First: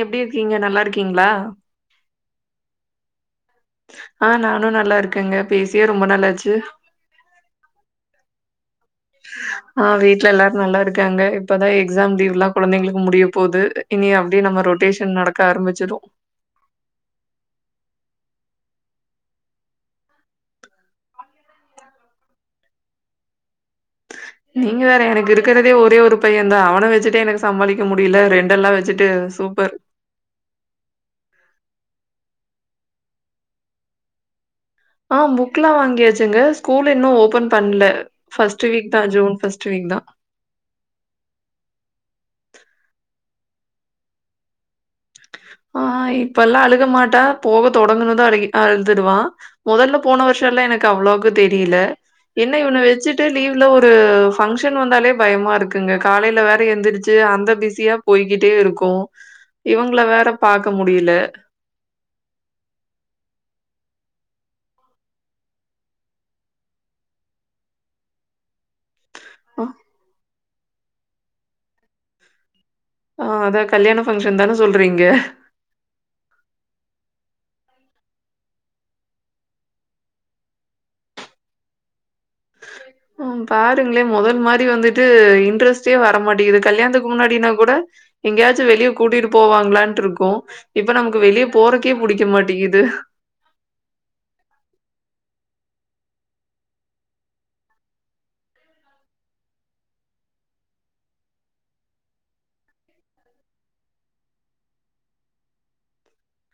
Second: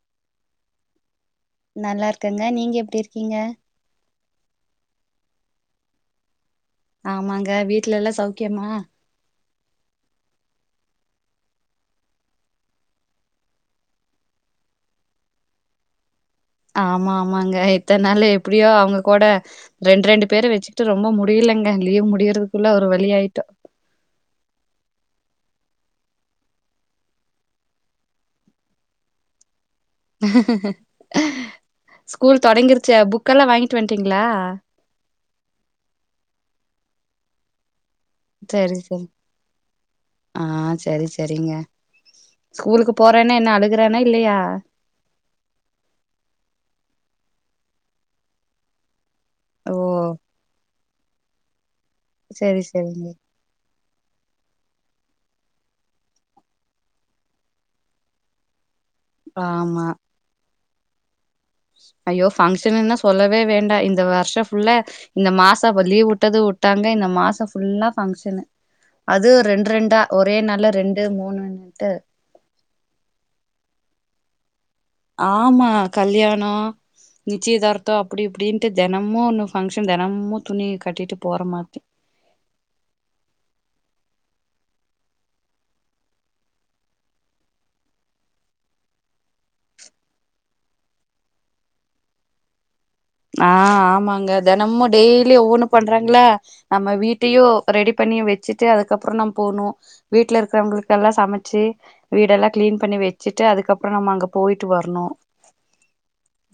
எப்டி இருக்கீங்க நல்லா இருக்கீங்ளா நல்லா இருக் க்கங்க நீங்க எப்டி இருக்கீங்க ஆ நானோ நல்லா இருக்கங்க பேசியே ரொம்ப நாலாச்சு ஆமாங்க வீட்ல எல்லா சௌக்யமா ஆ வீட்ல எல்லாரு நல்லா இருக்காங்க இப்பதா எக்ஸாம் லீவ்லா கொழந்தைங்களுக்கு முடிய போது இனி அப்டியே நம்ம ரொட்டேஷன் நடக்க ஆரம்பிச்சிடோ ஆமா ஆமாங்க இத்தன்னாலு எப்டியோ அவுங்க கூட ரெண்டு ரெண்டு பேர வெச்சுக்கிட்டு ரொம்ப முடியலங்க லீவு முடிறதுக்குள்ள ஒரு வழி ஆய்ட்டோ நீங்க வேற எனக்கு இருக்குறதே ஒரே ஒரு பைய தா அவனே வெச்சுட்டே எனக்கு சமாளிக்க முடியல ரெண்டெல்லா வெச்சுட்டு சூப்பர் ஸ்கூல் தொடங்கிருச்சு புக்கெல்லா வாங்கிட்டு வந்த்ட்டீங்களா ஆ புக்லா வாங்கியாச்சுங்க ஸ்கூல் இன்னோ ஓபன் பண்லே செரி செரி ஆ செரி செரிங்க ஸ்கூலுக்கு போற அப்பறோ என்ன இன்னோ அழுகுறானா இல்லையா ஆ இப்பெல்லா அழுக மாட்டா போக தொடங்குனதோ அழுக ஆ அழுதுடுவா ஓ முதல்ல போன வருஷல்லா எனக் அவ்ளோக்கு தெரியுல என்ன சரி இவன சரிங்க வெச்சுட்டு லீவ்ல ஒரு ஃபங் கிச்சன் வந்தாலே பயமா இருக்குங்க காலைல வேற எந்துரிச்சு அந்த பிஸியா போய்கிட்டே இருக் பா மா வேற பாக்க முடியுல ஐயோ ஃபங்ஷன்னுனா சொல்லவே வேண்டா இந்த வருஷோ ஃபுல்ல இந்த மாச ஒரு லீவ் உட்டது உட்டாங்க இந்த மாசோ ஃபுல்லா பங்ஷனு அதுவு ரெண்டு ரெண்டா ஒரே நாள் இல்ல ரெண்டு மூணுன்ட்டு ஆ அத கல்யாணோ ஃபங்ஷன்தான ஆமா கல்யாணோ நிச்சயதார்த்தோ அப்புடி இப்பபுடின்ட்டு தெனமு ஒன்னு ஃபங்ஷன் தெனமு துணி கட்டிட்டு போற மாதிரி ம் பாருங்களே மொதல் மாரி வந்துட்டு இன்ட்ரெஸ்டே வரமாட்டிங்குது கல்யாணத்துக்கு முன்னாடினா கூட எங்கேயாச்சு வெளியே கூட்டிட்டு போவாங்களான்ட்டுருக்கு இப்ப நமக்கு வெளிய போறக்கே புடிக்க மாட்டிங்குது ஆ ஆமாங்க தெனமு டெய்லி ஒவ்வொன்னு பண்றாங்களா நம்ம வீட்டையு ரெடி பண்ணி வச்சுட்டு அதுக்கப்பறோ நம்ம போகணு வீட்டுல இருக்குறவங்களுகெல்லா சமைச்சு வீடெல்லா கிளீன் பண்ணி வச்சுட்டு அதுக்கப்பறோ நம்ம அங்க போயிட்டு வரணு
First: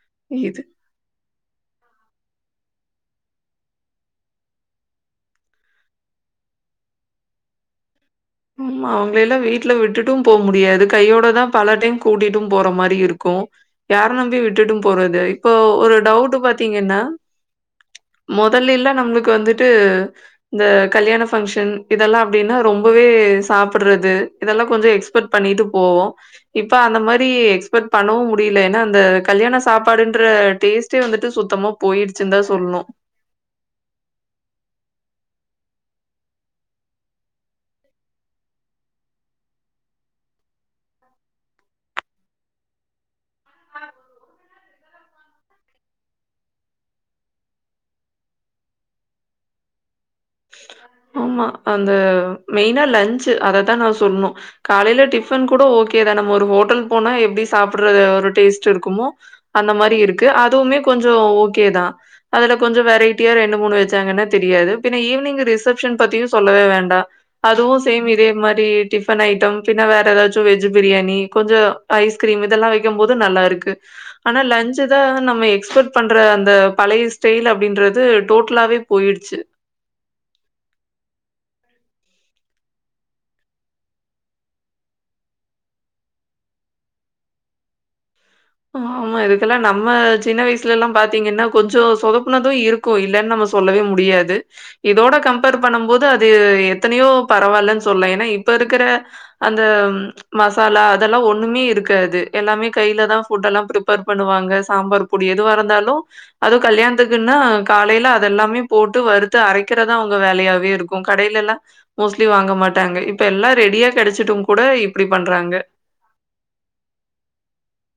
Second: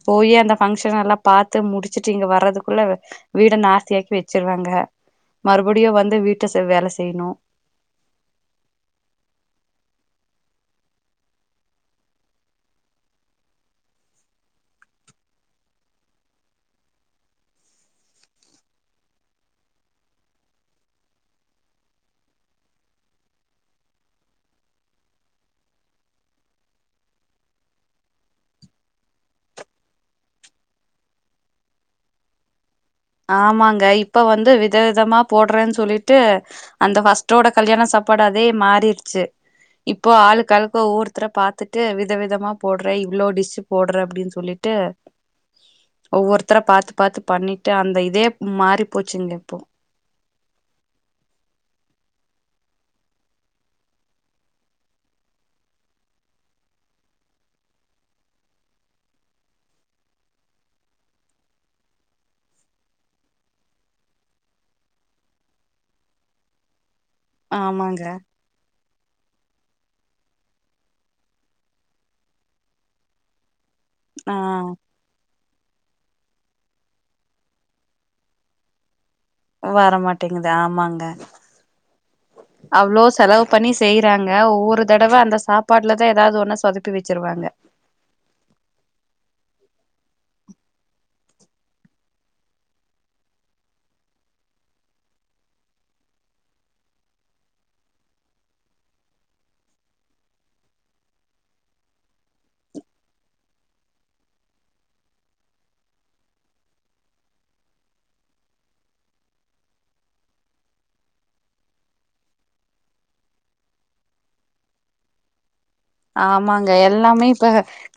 போய் அந்த இது பங்ஷன் எல்லா த்த முடிச்சுட்டு இங்க வர்றதுகுள்ள வீடே நாஸ்தியாக்கி வச்சுருவாங்க மறுபடியு வந்து வீட்ட செ வேல செய்யணு ஆமா அவுங்களேல்லா வீட்ல விட்டுட்டும் போ முடியாது கையோடதா பல டைம் கூட்டிட்டும் போற மாரி இருக்கு யார நம்பி விட்டுட்டும் போறது இப்போ ஒரு டவுட் பாத்தீங்கன்னா முதல்லேலா நம்மளுக்கு வந்துட்டு இந்த கல்யாண பங்க்ஷன் இதெல்லா அப்டின்னா ரொம்பவே வே சாப்புட்றது இதெல்லா கொஞ்ச எக்ஸ்பெக்ட் பண்ணிட்டு போவோ இப்ப அந்த மாரி எக்ஸ்பெக்ட் பண்ணவு முடியல ஏன்னா அந்த கல்யாண சாப்பாடுன்ற டேஸ்ட்டே வந்துட்டு சுத்தமா போயிடுச்சுன்னுதா சொல்லணு ஆமாங்க இப்ப வந்து விதவிதமா போடுறேனு சொல்லிட்டு அந்த ஃபஸ்டோட கல்யாண சாப்பாடு அதே மாறிடுச்சு இப்போ ஆளுக்காளுக்கு ஒவ்வொருத்தர பாத்துட்டு விதவிதமா போடுறே இவ்ளோ டிஷ்ஷு போடுற அப்புடின்னு சொல்லிட்டு ஒவ்வொருத்தர பாத்து பாத்து பண்ணி ட்டு அந்த இதே மாறி போச்சுங்க இப்போ ஆமா அந்த மெய்னா லன்ஞ்சு அததா நா சொல்ணு காலையில டிஃபன் கூட ஓகேதா நம்ம ஒரு ஹோட்டல் போனா எப்டி சாப்புட்றது ஒரு டேஸ்ட் இருக்குமோ அந்த மாரி இருக்கு அதுவுமே கொஞ்சோ ஓகேதா அதுல கொஞ்ச வெரைட்டியா ரெண்டு மூணு வச்சாங்கனா தெரியாது பின்ன ஈவினிங் ரிசெப்ஷன் பத்தியு சொல்லவே வேண்டா அதுவு ஆமாங்க. சேம் இதே மாரி டிஃபன் ஐட்டம் பின்ன வேற ஏதாச்சு வெஜ் பிரியாணி கொஞ்சோ ஐஸ்கிரீம் இதெல்லா வைக்கும் போது நல்லா இருக்கு ஆ ஆனா லன்ஞ்சுதா நம்ம எக்ஸ் எக்ஸ்பெட் பண்ற அந்த பழைய ஸ்டைல் அப்புடின்றது டோட்டலாவே போயிடுச்சு வரமாட்டேங்குது ஆமாங்க அவ்ளோ செலவு பண்ணி செய்றாங்க ஒவ்வொரு தடவ அந்த சாப்பாட்டுலதா எதாவது ஒண்ணு சொதப்பி வச்சுருவாங்க ஆமா இதுக்கெல்லா நம்ம சின்ன வயசுலெல்லா பாத்தீங்கன்னா கொஞ்ச சொதப்புனது இருக்கு இல்லன்னு நம்ம சொல்லவே முடியாது இதோட கம்ஃபேர் பண்ணுபோது அது எத்தனையோ பரவாயில்லன்னு சொல்லலா ஏன்னா இப்ப இருக்குற அந்த மசாலா அதெல்லா ஒண்ணுமே இருக்காது எல்லாமே கையிலதா ஃபுட் எல்லா ப்ரிப்ஃபேர் பண்ணுவாங்க சாம்பார் பொடி எதுவா இருந்தாலு அதுவு கல்யாணத்துக்குன்னா காலையில அதெல்லாமே போட்டு வறுத்து அரைக்கிறதா அவுங்க வேலையாவே இருக்கு கடையிலெல்லா மோஸ்ட்லி வாங்க மாட்டாங்க இப்ப எல்லா ரெடியா கெடச்சுடும் கூட இப்புடி பண்றாங்க ஆமாங்க எல்லாமே இப்ப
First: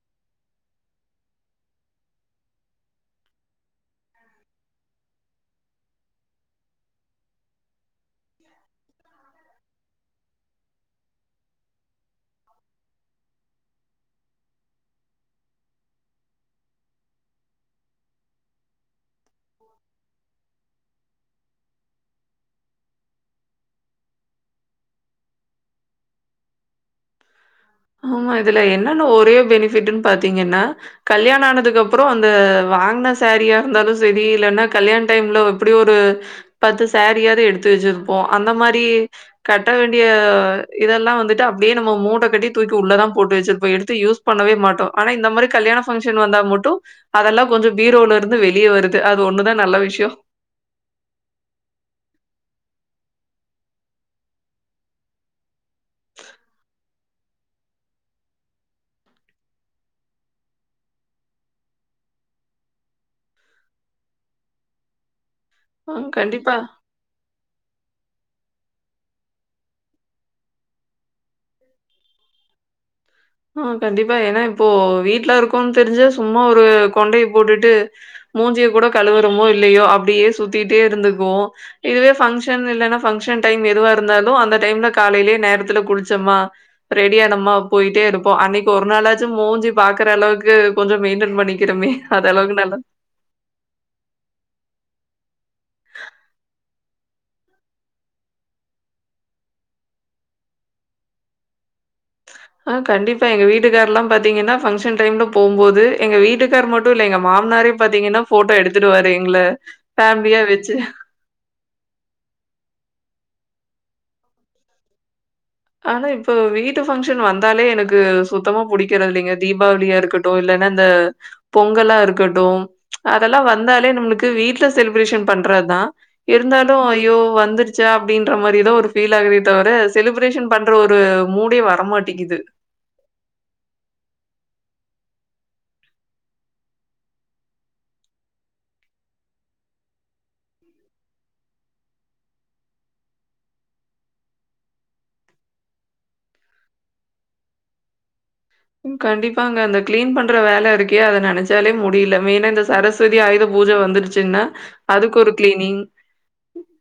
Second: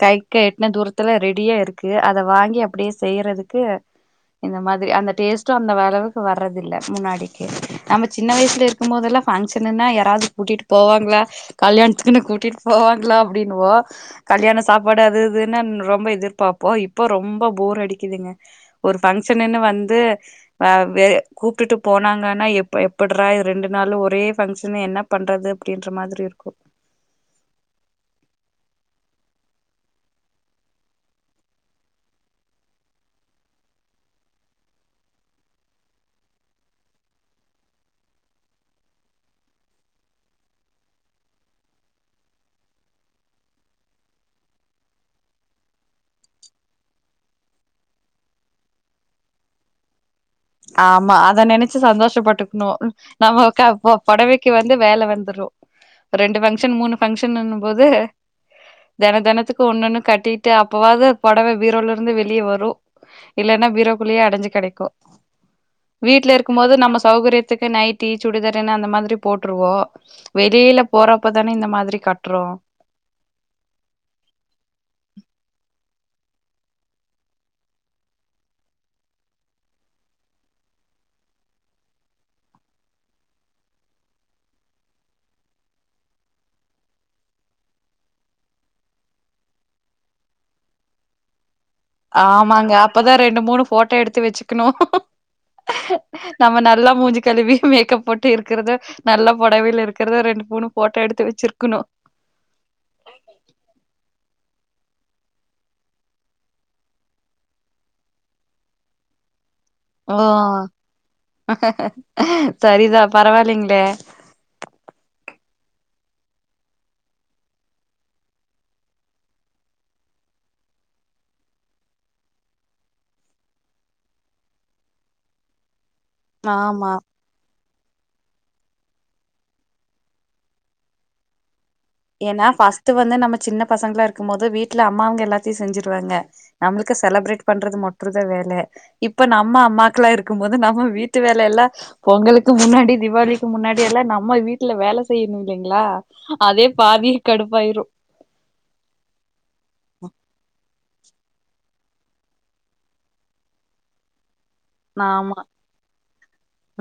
கைக்கு எட்டன தூரத்துல ரெடியா இருக்கு அத வாங்கி அப்புடியே செய்யறதுக்கு இந்த மாதிரி அந்த டேஸ்ட்டு அந்த அளவுக்கு வர்றது இல்ல முன்னாடிக்கி நம்ம சின்ன வயசுல இருக்குபோதெல்லா ஃபங்ஷனுன்னா யாராது கூட்டிட்டு போவாங்களா கல்யாணத்துக்குன்னு கூட்டிட்டு போவாங்களா அப்புடின்னுவோ கல்யாண சாப்பாடு அது இதுன்னு ரொம்ப எதிர்பாப்போ இப்போ ரொம்ப ஃபோர் அடிக்குதுங்க ஒரு ஃபங்ஷன்னுனு வந்து ஆ வெ கூப்புடுட்டு போனாங்கனா எப்ப எப்டுறா இது ரெண்டு நாளு ஒரே பங்க்ஷனு என்ன பண்றது அப்புடின்ற மாதிரி இருக்கு ஆமா இதுல என்னன்னு ஒரே பெனிபிட்ன்னு பாத்தீங்கன்னா கல்யாண ஆனதுக்கு அப்பறோ அந்த வாங்ன சேரீயா இருந்தாலு சேரி இல்லன்னா கல்யாண டைம்ல எப்புடி ஒரு பத்து சேரியாது எடுத்து வச்சிருப்போ அந்த மாரி கட்ட வேண்டிய இதெல்லா வந்துட்டு அப்புடியே நம்ம மூட்ட கட்டி தூக்கி உள்ளதா போட்டு வச்சிருப்போ எடுத்து யூஸ் பண்ணவே மாட்டோ ஆனா இந்த மாரி கல்யாண பங்க்ஷன் வந்தா மட்டு அதெல்லா கொஞ்ச பீரோல்லா இருந்து வெளியே வருது அது ஒண்ணுதா நல்ல விஷ்யோ ஆமா அத நெனச்சு சந்தோஷபட்டுகுணு நம்ம உக்க போ பொடவக்கு வந்து வேல வந்துரு ரெண்டு ஃபங்க்ஷன் மூணு ஃபங்க்ஷன்னுன்ம் போது தென தெனத்துக்கு ஒண்ணு ஒண்ணு கட்டிட்டு அப்பவாது பொடவ பீரோல்லா இருந்து வெளியே வரு இல்லேன்னா பீரோக்குள்ளேயே அடைஞ்சு கெடக்கு அ வீட்ல இருக்கு கண்டிப்பா. போது நம்ம சௌகரியத் த்துக்கு நைட்டி சுடிதாரூணு அந்த மாதிரி போட்டுருவோ வெளியில போறப்பதான இந்த மாதிரி கட்றோம் ஆ கண்டிப்பா ஏனா இப்போ வீட்லருக்கோனு தெரிஞ்சா சும்மா ஒரு கொண்டய போட்டுட்டு மூஞ்சிய கூட கழுவுரோமோ இல்லயோ அப்டியே சுத்திட்டே இருந்துக்குவோ இதுவே பங்க்ஷன் இல்லன்னா பங்க்ஷன் டைம் எதுவா இருந்தாலு அந்த டைம்ல காலையிலே நேரத்துல குளிச்சம்மா ரெடியானமா போயிட்டே இருப் போ அன்னக்கு ஒரு நாளாச்சும் மூஞ்சு பாக்றளவுக்கு கொஞ்சோ மெயின்டென் பண்ணி ஆமாங்க அப்பதா ரெண்டு மூணு போட்டோ எடுத்து வச்சுக்கணு நம்ம நல்லா மூஞ்சு கழுவி மேக்கப் போட்டு இருக்குறத நல்லா பொடவையில இருக்குறத ரெண்டு மூணு போட்டோ எடுத்து வச்சிருக்கனு ஆ கண்டிப்பா எங்க வீட்டுக்கார்லாம் பாத்தீங்கனா பங்க்ஷன் டைம்ல போம்போது எங்க வீட்டுக்கார் மட்டுல்ல எங்க மாமனாரே பாத்தீங்கனா போட்டோ எடுத்துடுவாரு எங்கள ஓ ஃபேமிலியா வச்சு. சரிதா பரவாயில்லங் பே ஆனா இப்ப வீட்டு பங்க்ஷன் வந்தாலே எனக்கு சுத்தமா புடிக்கறதுல்லைங்க தீபாவளியா இருக்கட்டு இல்லன்னா இந்த பொங்கல்லா இருக்கட்டும் அதெல்லா வந்தாலே நம்மளுக்கு வீட்ல செலிப்ரேஷன் பண்றதா இருந்தாலு ஆமா ஐயோ வந்துருச் ச்ச அப்டின்ற மாரி தா ஒரு ஃபீல் ஆகுதே தவர செலிப்ரேஷன் பண்ற ஒரு மூடே வர் ஏனா ஃபஸ்ட்டு வந்து நம்ம சின்ன பசங்கள இருக்கும்போது வீட் ல அம்மா அவங்க எல்லாத்தியு செஞ்சிருவாங்க நம்ளுக்கு செலப்ரேட் பண்றது மட்டு தா வேல இப்ப நம்ம அம்மாக்களா இருக்கும்போது நம்ம வீட்டு வேல எல்லா பொங்கலுக்கு முன்னாடி தீபாவளிக்கு முன்னாடி எல்லா நம்ம வீட்ல வேல செய்யணு இல்லீங்களா அதே பாதி கடுப்பாயிரு ம் கண்டிப்பாங்க அந்த கிளீன் பண்ற வேல இருக் கே அத நெனச்சாலே முடில மெயினா இந்த சரஸ்வதி ஆயுத பூஜ வந்துருச்சுன்னா அதுக்கு ஒரு நாமா ம். கிளீனிங்.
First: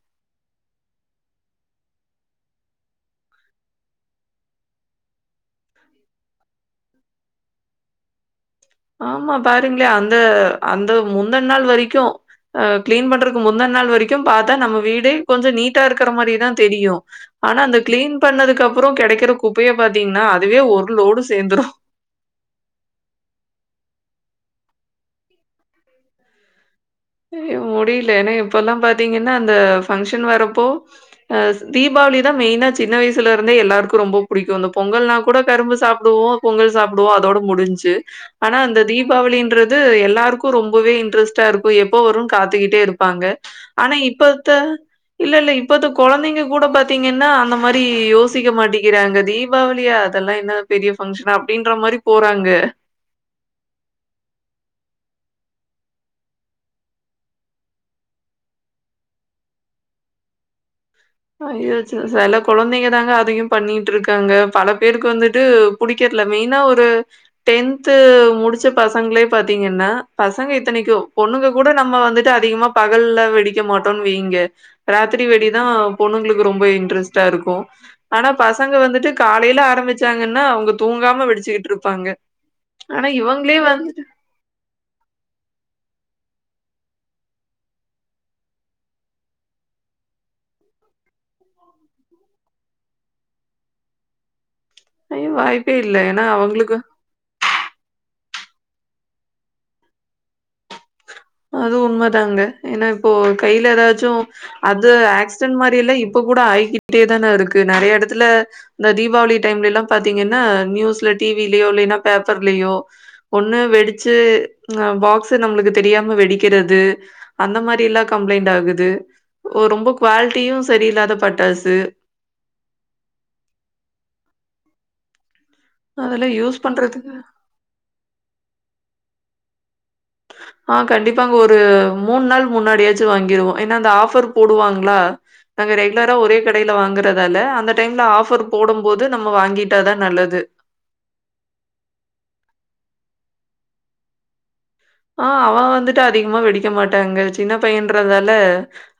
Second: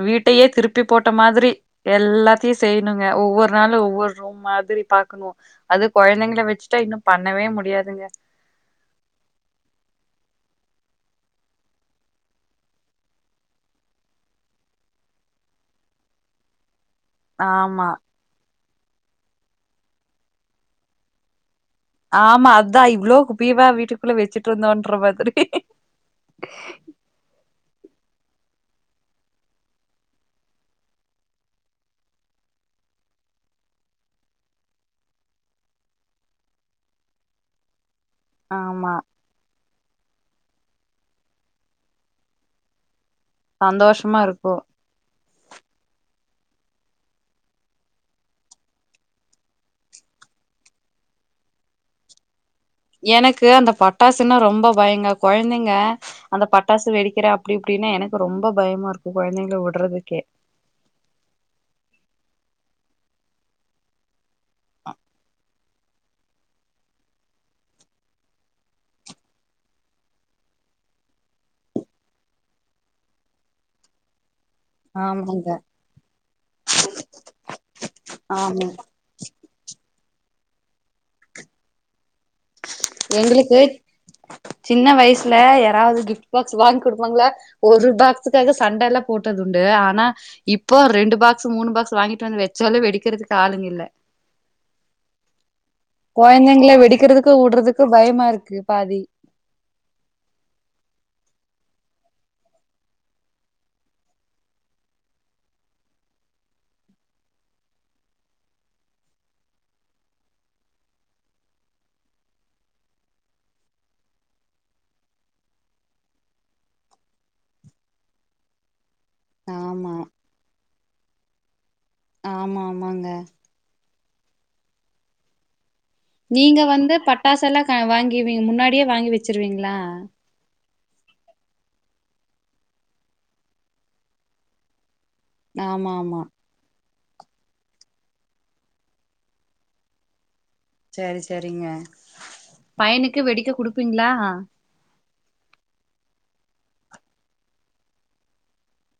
வீட்டயே திருப் பி போட்ட மாதிரி எல்லாத்தியு செய்ணுங்க ஒவ்வொர் நாளு ஒவ்வொர் ரூம் மாதிரி பாக்கணு அது கொழ்ந்தைங்கள வச்சுட்டா இன்னு பண்ணவே முடியாதுங்க ஆமா பாருங்களே அந்த அந்த முந்தன் நாள் வரிக்கு அஹ் கிளீன் பண்றக்கு முந்தன் நாள் வரிக்கு பாத்தா நம்ம வீடே கொஞ்ச நீட்டா இருக்கற மாரி தா தெரியு ஆனா அந்த ஆமா கிளீன் பண்ணதுக்க ப்றோ கெடைக்கற குப்பைய பாத்தீங்னா அதுவே ஒரு லோடு சேந்துரு ஆமா அதா இவ்ளோ குப்பியவா வீட்டுக்குள்ள வெச்சுட்ருந்தோன்ற மாதிரி அய்யோ முடில ஏனா இப்பல்லா பாத்தீங்கன்னா அந்த ஃபங்க்ஷன் வரப்போ அஹ் ஸ் தீபாவளி தா மெய்னா சின்ன வயசுலருந்தே எல்லாருக்கு ரொம்ப புடிக்கு அந்த பொங்கல்னா கூட கரும்பு சாப்டுவோ பொங்கல் சாப்டுவோ அதோட முடிஞ்ச்சு ஆனா அந்த ஆமா தீபாவளின்ற து எல்லாருக்கு ரொம்பவே இன்ட்ரெஸ்ட்டாரு கு எப்ப வருன் காத்துகிட்டே இருப் பாங்க ஆனா சந்தோஷமா இப்பத்த இருக்கு இல்ல இல்ல இப்பத்த கொழந்தைங்க கூட பாத்தீங்கன்னா அந்த மாரி யோசிக்க மாட்டிக்கிறாங்க தீபாவளியா அதெல்லா என்ன பெரிய ஃபங்க்ஷனா அப்டின்ற மாரி போறாங்க எனக்கு அந்த பட்டாசுன்னா ரொம்ப பயங்க கொழ்ந்தைங்க அந்த பட்டாசு வெடிக்கற அப்டி இப்டினு எனக்கு ரொம்ப பயமாருக்கு கொழ்ந்தைங்கள விட்றதுக்கே அய்யோ ச்சி செல கொழந்தைங்க தாங்க அதயு பண்ணீட்ருக்காங்க பல பேருக்கு வந்துட்டு புடிக்கர்ல்ல மெயினா ஒரு டென்த்து முடிச்ச பசங்ளே பாத்தீங்கன்னா பசங்க இத்தனைக்கு பொண்ணுங்க கூட நம்ம வந்துட்டு அதிகமா பகல்ல வெடிக்க மாட்டோன் வெய்ங்க ராத்திரி ஆமாங்க வெடிதா பொண்ணுங்களுக்கு ரொம்ப இன்ட்ரெஸ்ட்டாருக்கு ஆனா ஆமா பசங்க வந்துட்டு காலைல ஆரம்பிச்சாங்கன் னா அவங்க தூங்காம வெடிச்சுக்கிட்ருப்பாங்க ஆனா இவங்களே எங்களுக்கு வந்துட்டு சின்ன வயசுல யாராவ்து கிஃப்ட் பாக் ஸ் வாங்கி குடுப்பாங்களா ஒரு பாக்ஸுக்காக சண்டல்லா போட்டதுண்டு ஆனா இப்போ ரெண்டு பாக்ஸு மூணு பாக்ஸு வாங்கிட்டு வந்து வெச்சாலு வெடிக்கறதுக்கு ஆளுங்கில்ல ஐயோ! வாய்ப்பே இல்ல. ஏன்னா கொழ்ந்தைங்கள அவங்களுக்கு வெடிக்கறதுக்கு உட்றதுக் பயமாருக்கு பாதி அதுவு உண்மதாங்க ஏனா இப்போ கைல எதாச்சு அது ஆக்ஸ்டென்ட் மாரி எல்லா இப்ப கூட ஆய்கிட்டே தான இருக்கு நெறைய எடத்துல இந்த தீபாவளி டைம்லில்லா பாத்தீங்கன்னா நியூஸ்ல டி வி லியோ இல்லன்னா பேப்பர்லியோ ஒன்னு வெடிச்சு அ பாக்ஸ்ஸு நம்ளுக்கு தெரியா ம வெடிக்கறது அந்த மாரி எல்லா கம்ப்ளைண்ட் ஆகுது ஒ ரொம்ப ஆமா குவால்ட்டியு சரியில்ல்லாத பட்டாசு ஆமா ஆமாங்க அதெல்லாம் நீங்க யூஸ் வந்து பண்றதுக்கு பட்டாசெல்லா க வாங்கி வீ முன்னாடியே வாங்கி வெ ச்சிருவீங்களா மூணு நாள் முன்னாடியாச்சும் வாங்கிருவோ ஏன்னா அந்த ஆஃபர் போடுவாங்களா நாங்க ஆமா ரெகுலரா ஆமா ஒரே கடையில வாங்குறது அதால அந்த டைம்ல ஆஃபர் போடும் போது நம்ம வாங்கிட்டாதா நல்லது செரி செரிங்க பையனுக்கு வெடிக்க குடுப்பீங்களா ஆ அவன் வந்துட்டு அதிகமா வெடிக்க மாட்டாங்க சின்ன பையன்றதால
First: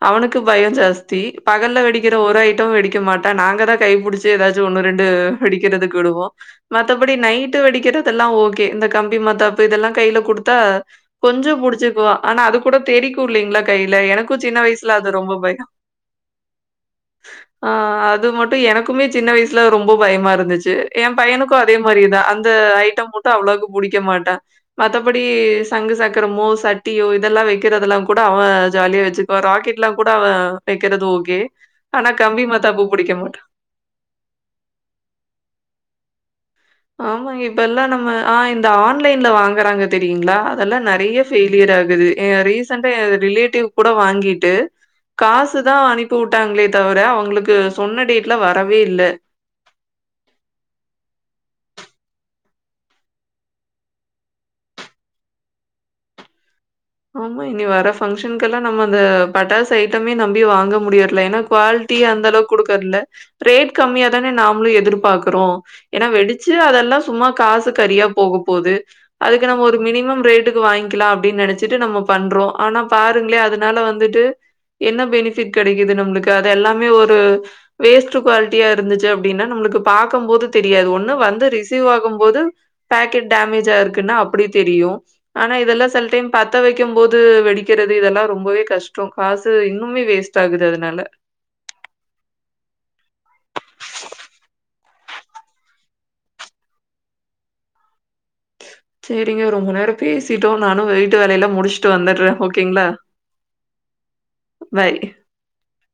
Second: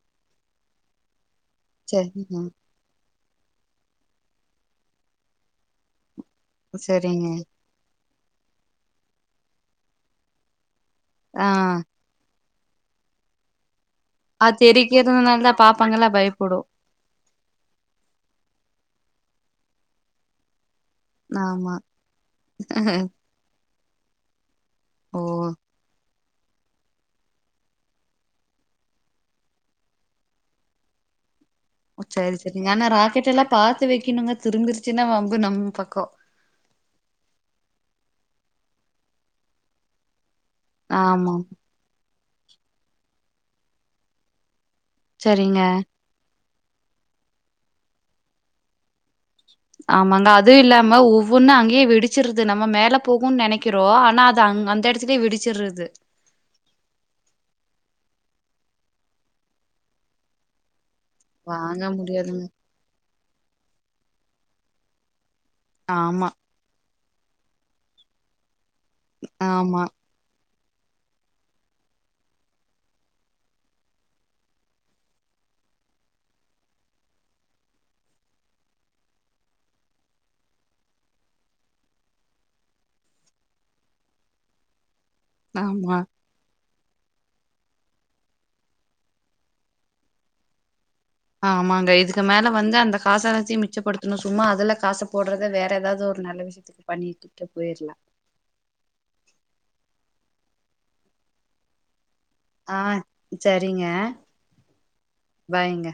அவனுக்கு பயம் ஜாஸ்தி பகல்ல வெடிக்கிற சரிங்க ஒரு ஐட்டம் வெடிக்க மாட்ட டா நாங்கதா கை புடிச்சு ஏதாச்சும் ஒண்ணு ரெண்டு வெடிக்கிறதுக்குவிடுவோம் மத்தபடி சரிங்க நைட்டு வெடிக்கிற இதெல்லா ஓகே இந்த கம்பி மத்தாப்பு இதெல்லா கையில குடுத்தா ஆ கொஞ்சம் புடிச்சுக்குவா ஆனா அதுக்கு கூட தெறிக்கு இல்லங்களா கை ல எனக்கும் அது சின்ன வயசுல அது ரொம்ப தெரிக்கிறதுனால தான் பயம் பாப்பாங்கல்லா பயப்படு ஆ மட்டு எனக்குமே சின்ன வயசுல ரொம்ப பயமா இருந்துச்சு எ பையனுக்கும் அதே ஆமா மாரியேதா அந்த ஐட்டம் மட்டும் அவ்வளவுக்கு புடிக்க மாட்டா மத்தபடி ஓ சங்கு சக்கரமோ சட்டியோ இதெல்லாம் வைக்கிறதுதெல்லாம் கூட அவன் ஜாலியா வச்சுக்குவா ராக்கெட்லாம் கூட அவன் வைக்கிறது ஓகே ஆனா சரி கம்பி சரிங்க மத்தாப்பு ஆனா புடிக்க ராக்கெட் மாட்டான். எல்லாம் பாத்து வைக்கணுங்க திரும்பிருச்சுன்னா வம்பு நம்ம பக்கம் ஆமாங்க இப்ப எல்லா நம்ம ஆ இந்த ஆன்லைன்ல வாங்குறாங்க தெரியுங்களா அதெல்லா நெறைய ஆமா பெயிலியர் ஆகுது என் ரீசண்டா என் ரிலேட்டிவ் கூட வாங்கிட்டு சரிங்க காசுதா அனுப்பி வுட்டாங்களே தவர அவங்களுக்கு சொன்ன டேட்டல வரவே இல்ல ஆமாங்க அதுவும் இல்லாம ஒவ்வொன்னு அங்கேயே வெடிச்சிருது நம்ம மேல போகும்ன்னு நினைக்கிறோ ஆனா அது அங் அந்த இடத்துலயே வெடிச்சிட்றது ஆமா இனி வர பங்ஷனுகெல்லாம் நம்ம அந்த பட்டாசு ஐட்டமே நம்பி வாங்க முடியாது ஏன்னா வாங்க குவாலிட்டி அந்த முடியாதுங்க அளவுக்கு குடுக்கறதுல்ல ரேட் கம்மியதானே நாமளும் எதிர்பாக் றோ ஏன்னா ஆமா வெடிச்சு அதெல்லாம் சும்மா காசு கரியா போக போது அதுக்கு நாம ஒரு ஆமா மினிமம் ரேட் ட்டுக்கு வாங்கிலா அப்பிடின்னு நெனைச்சு ட்டு நம்ம பண்றோ ஆனா பாருங்களே அதனால வந்துட்டு என்ன பெனிபிட் கெடைக்குது நம்மளுக்கு அது எல்லாமே ஒரு வேஸ்ட் குவாலிட்டியா இருந்துச்சு அப்டின்னா நம்மளுக்கு பாக்கும் போது தெரியாது ஒண்ணு வந்து ரிசீவ் ஆகும் போது பாக்கெட் டேமேஜ் இருக்குன்னா அப்டியே தெரியும் ஆனா இதல்லா ஆமா சில டைம் பத்த வைக்கும் போது வெடிக்கிறது இதெல்லாம் ரொம்பவே கஷ்டம் காசு இன்னுமே வேஸ்ட் ஆகுது அதனால ஆமாங்க இதுக்கு மேல வந்து அந்த காசை வச்சு மிச்சப்படுத்தணும் சும்மா அதுல காசை போடுறத வேற ஏதாவது ஒரு நல்ல விஷயத்துக்கு பண்ணிட்டு போயிரலா சேரிங்க ரொம்ப நேரம் பேசிட்டோம் நானும் வீட்டு வேலையெல்லா முடிச்சுட்டு வந்துட்றே ஓகேங்களா ஆஹ் சரிங்க பாய் பாய்ங்க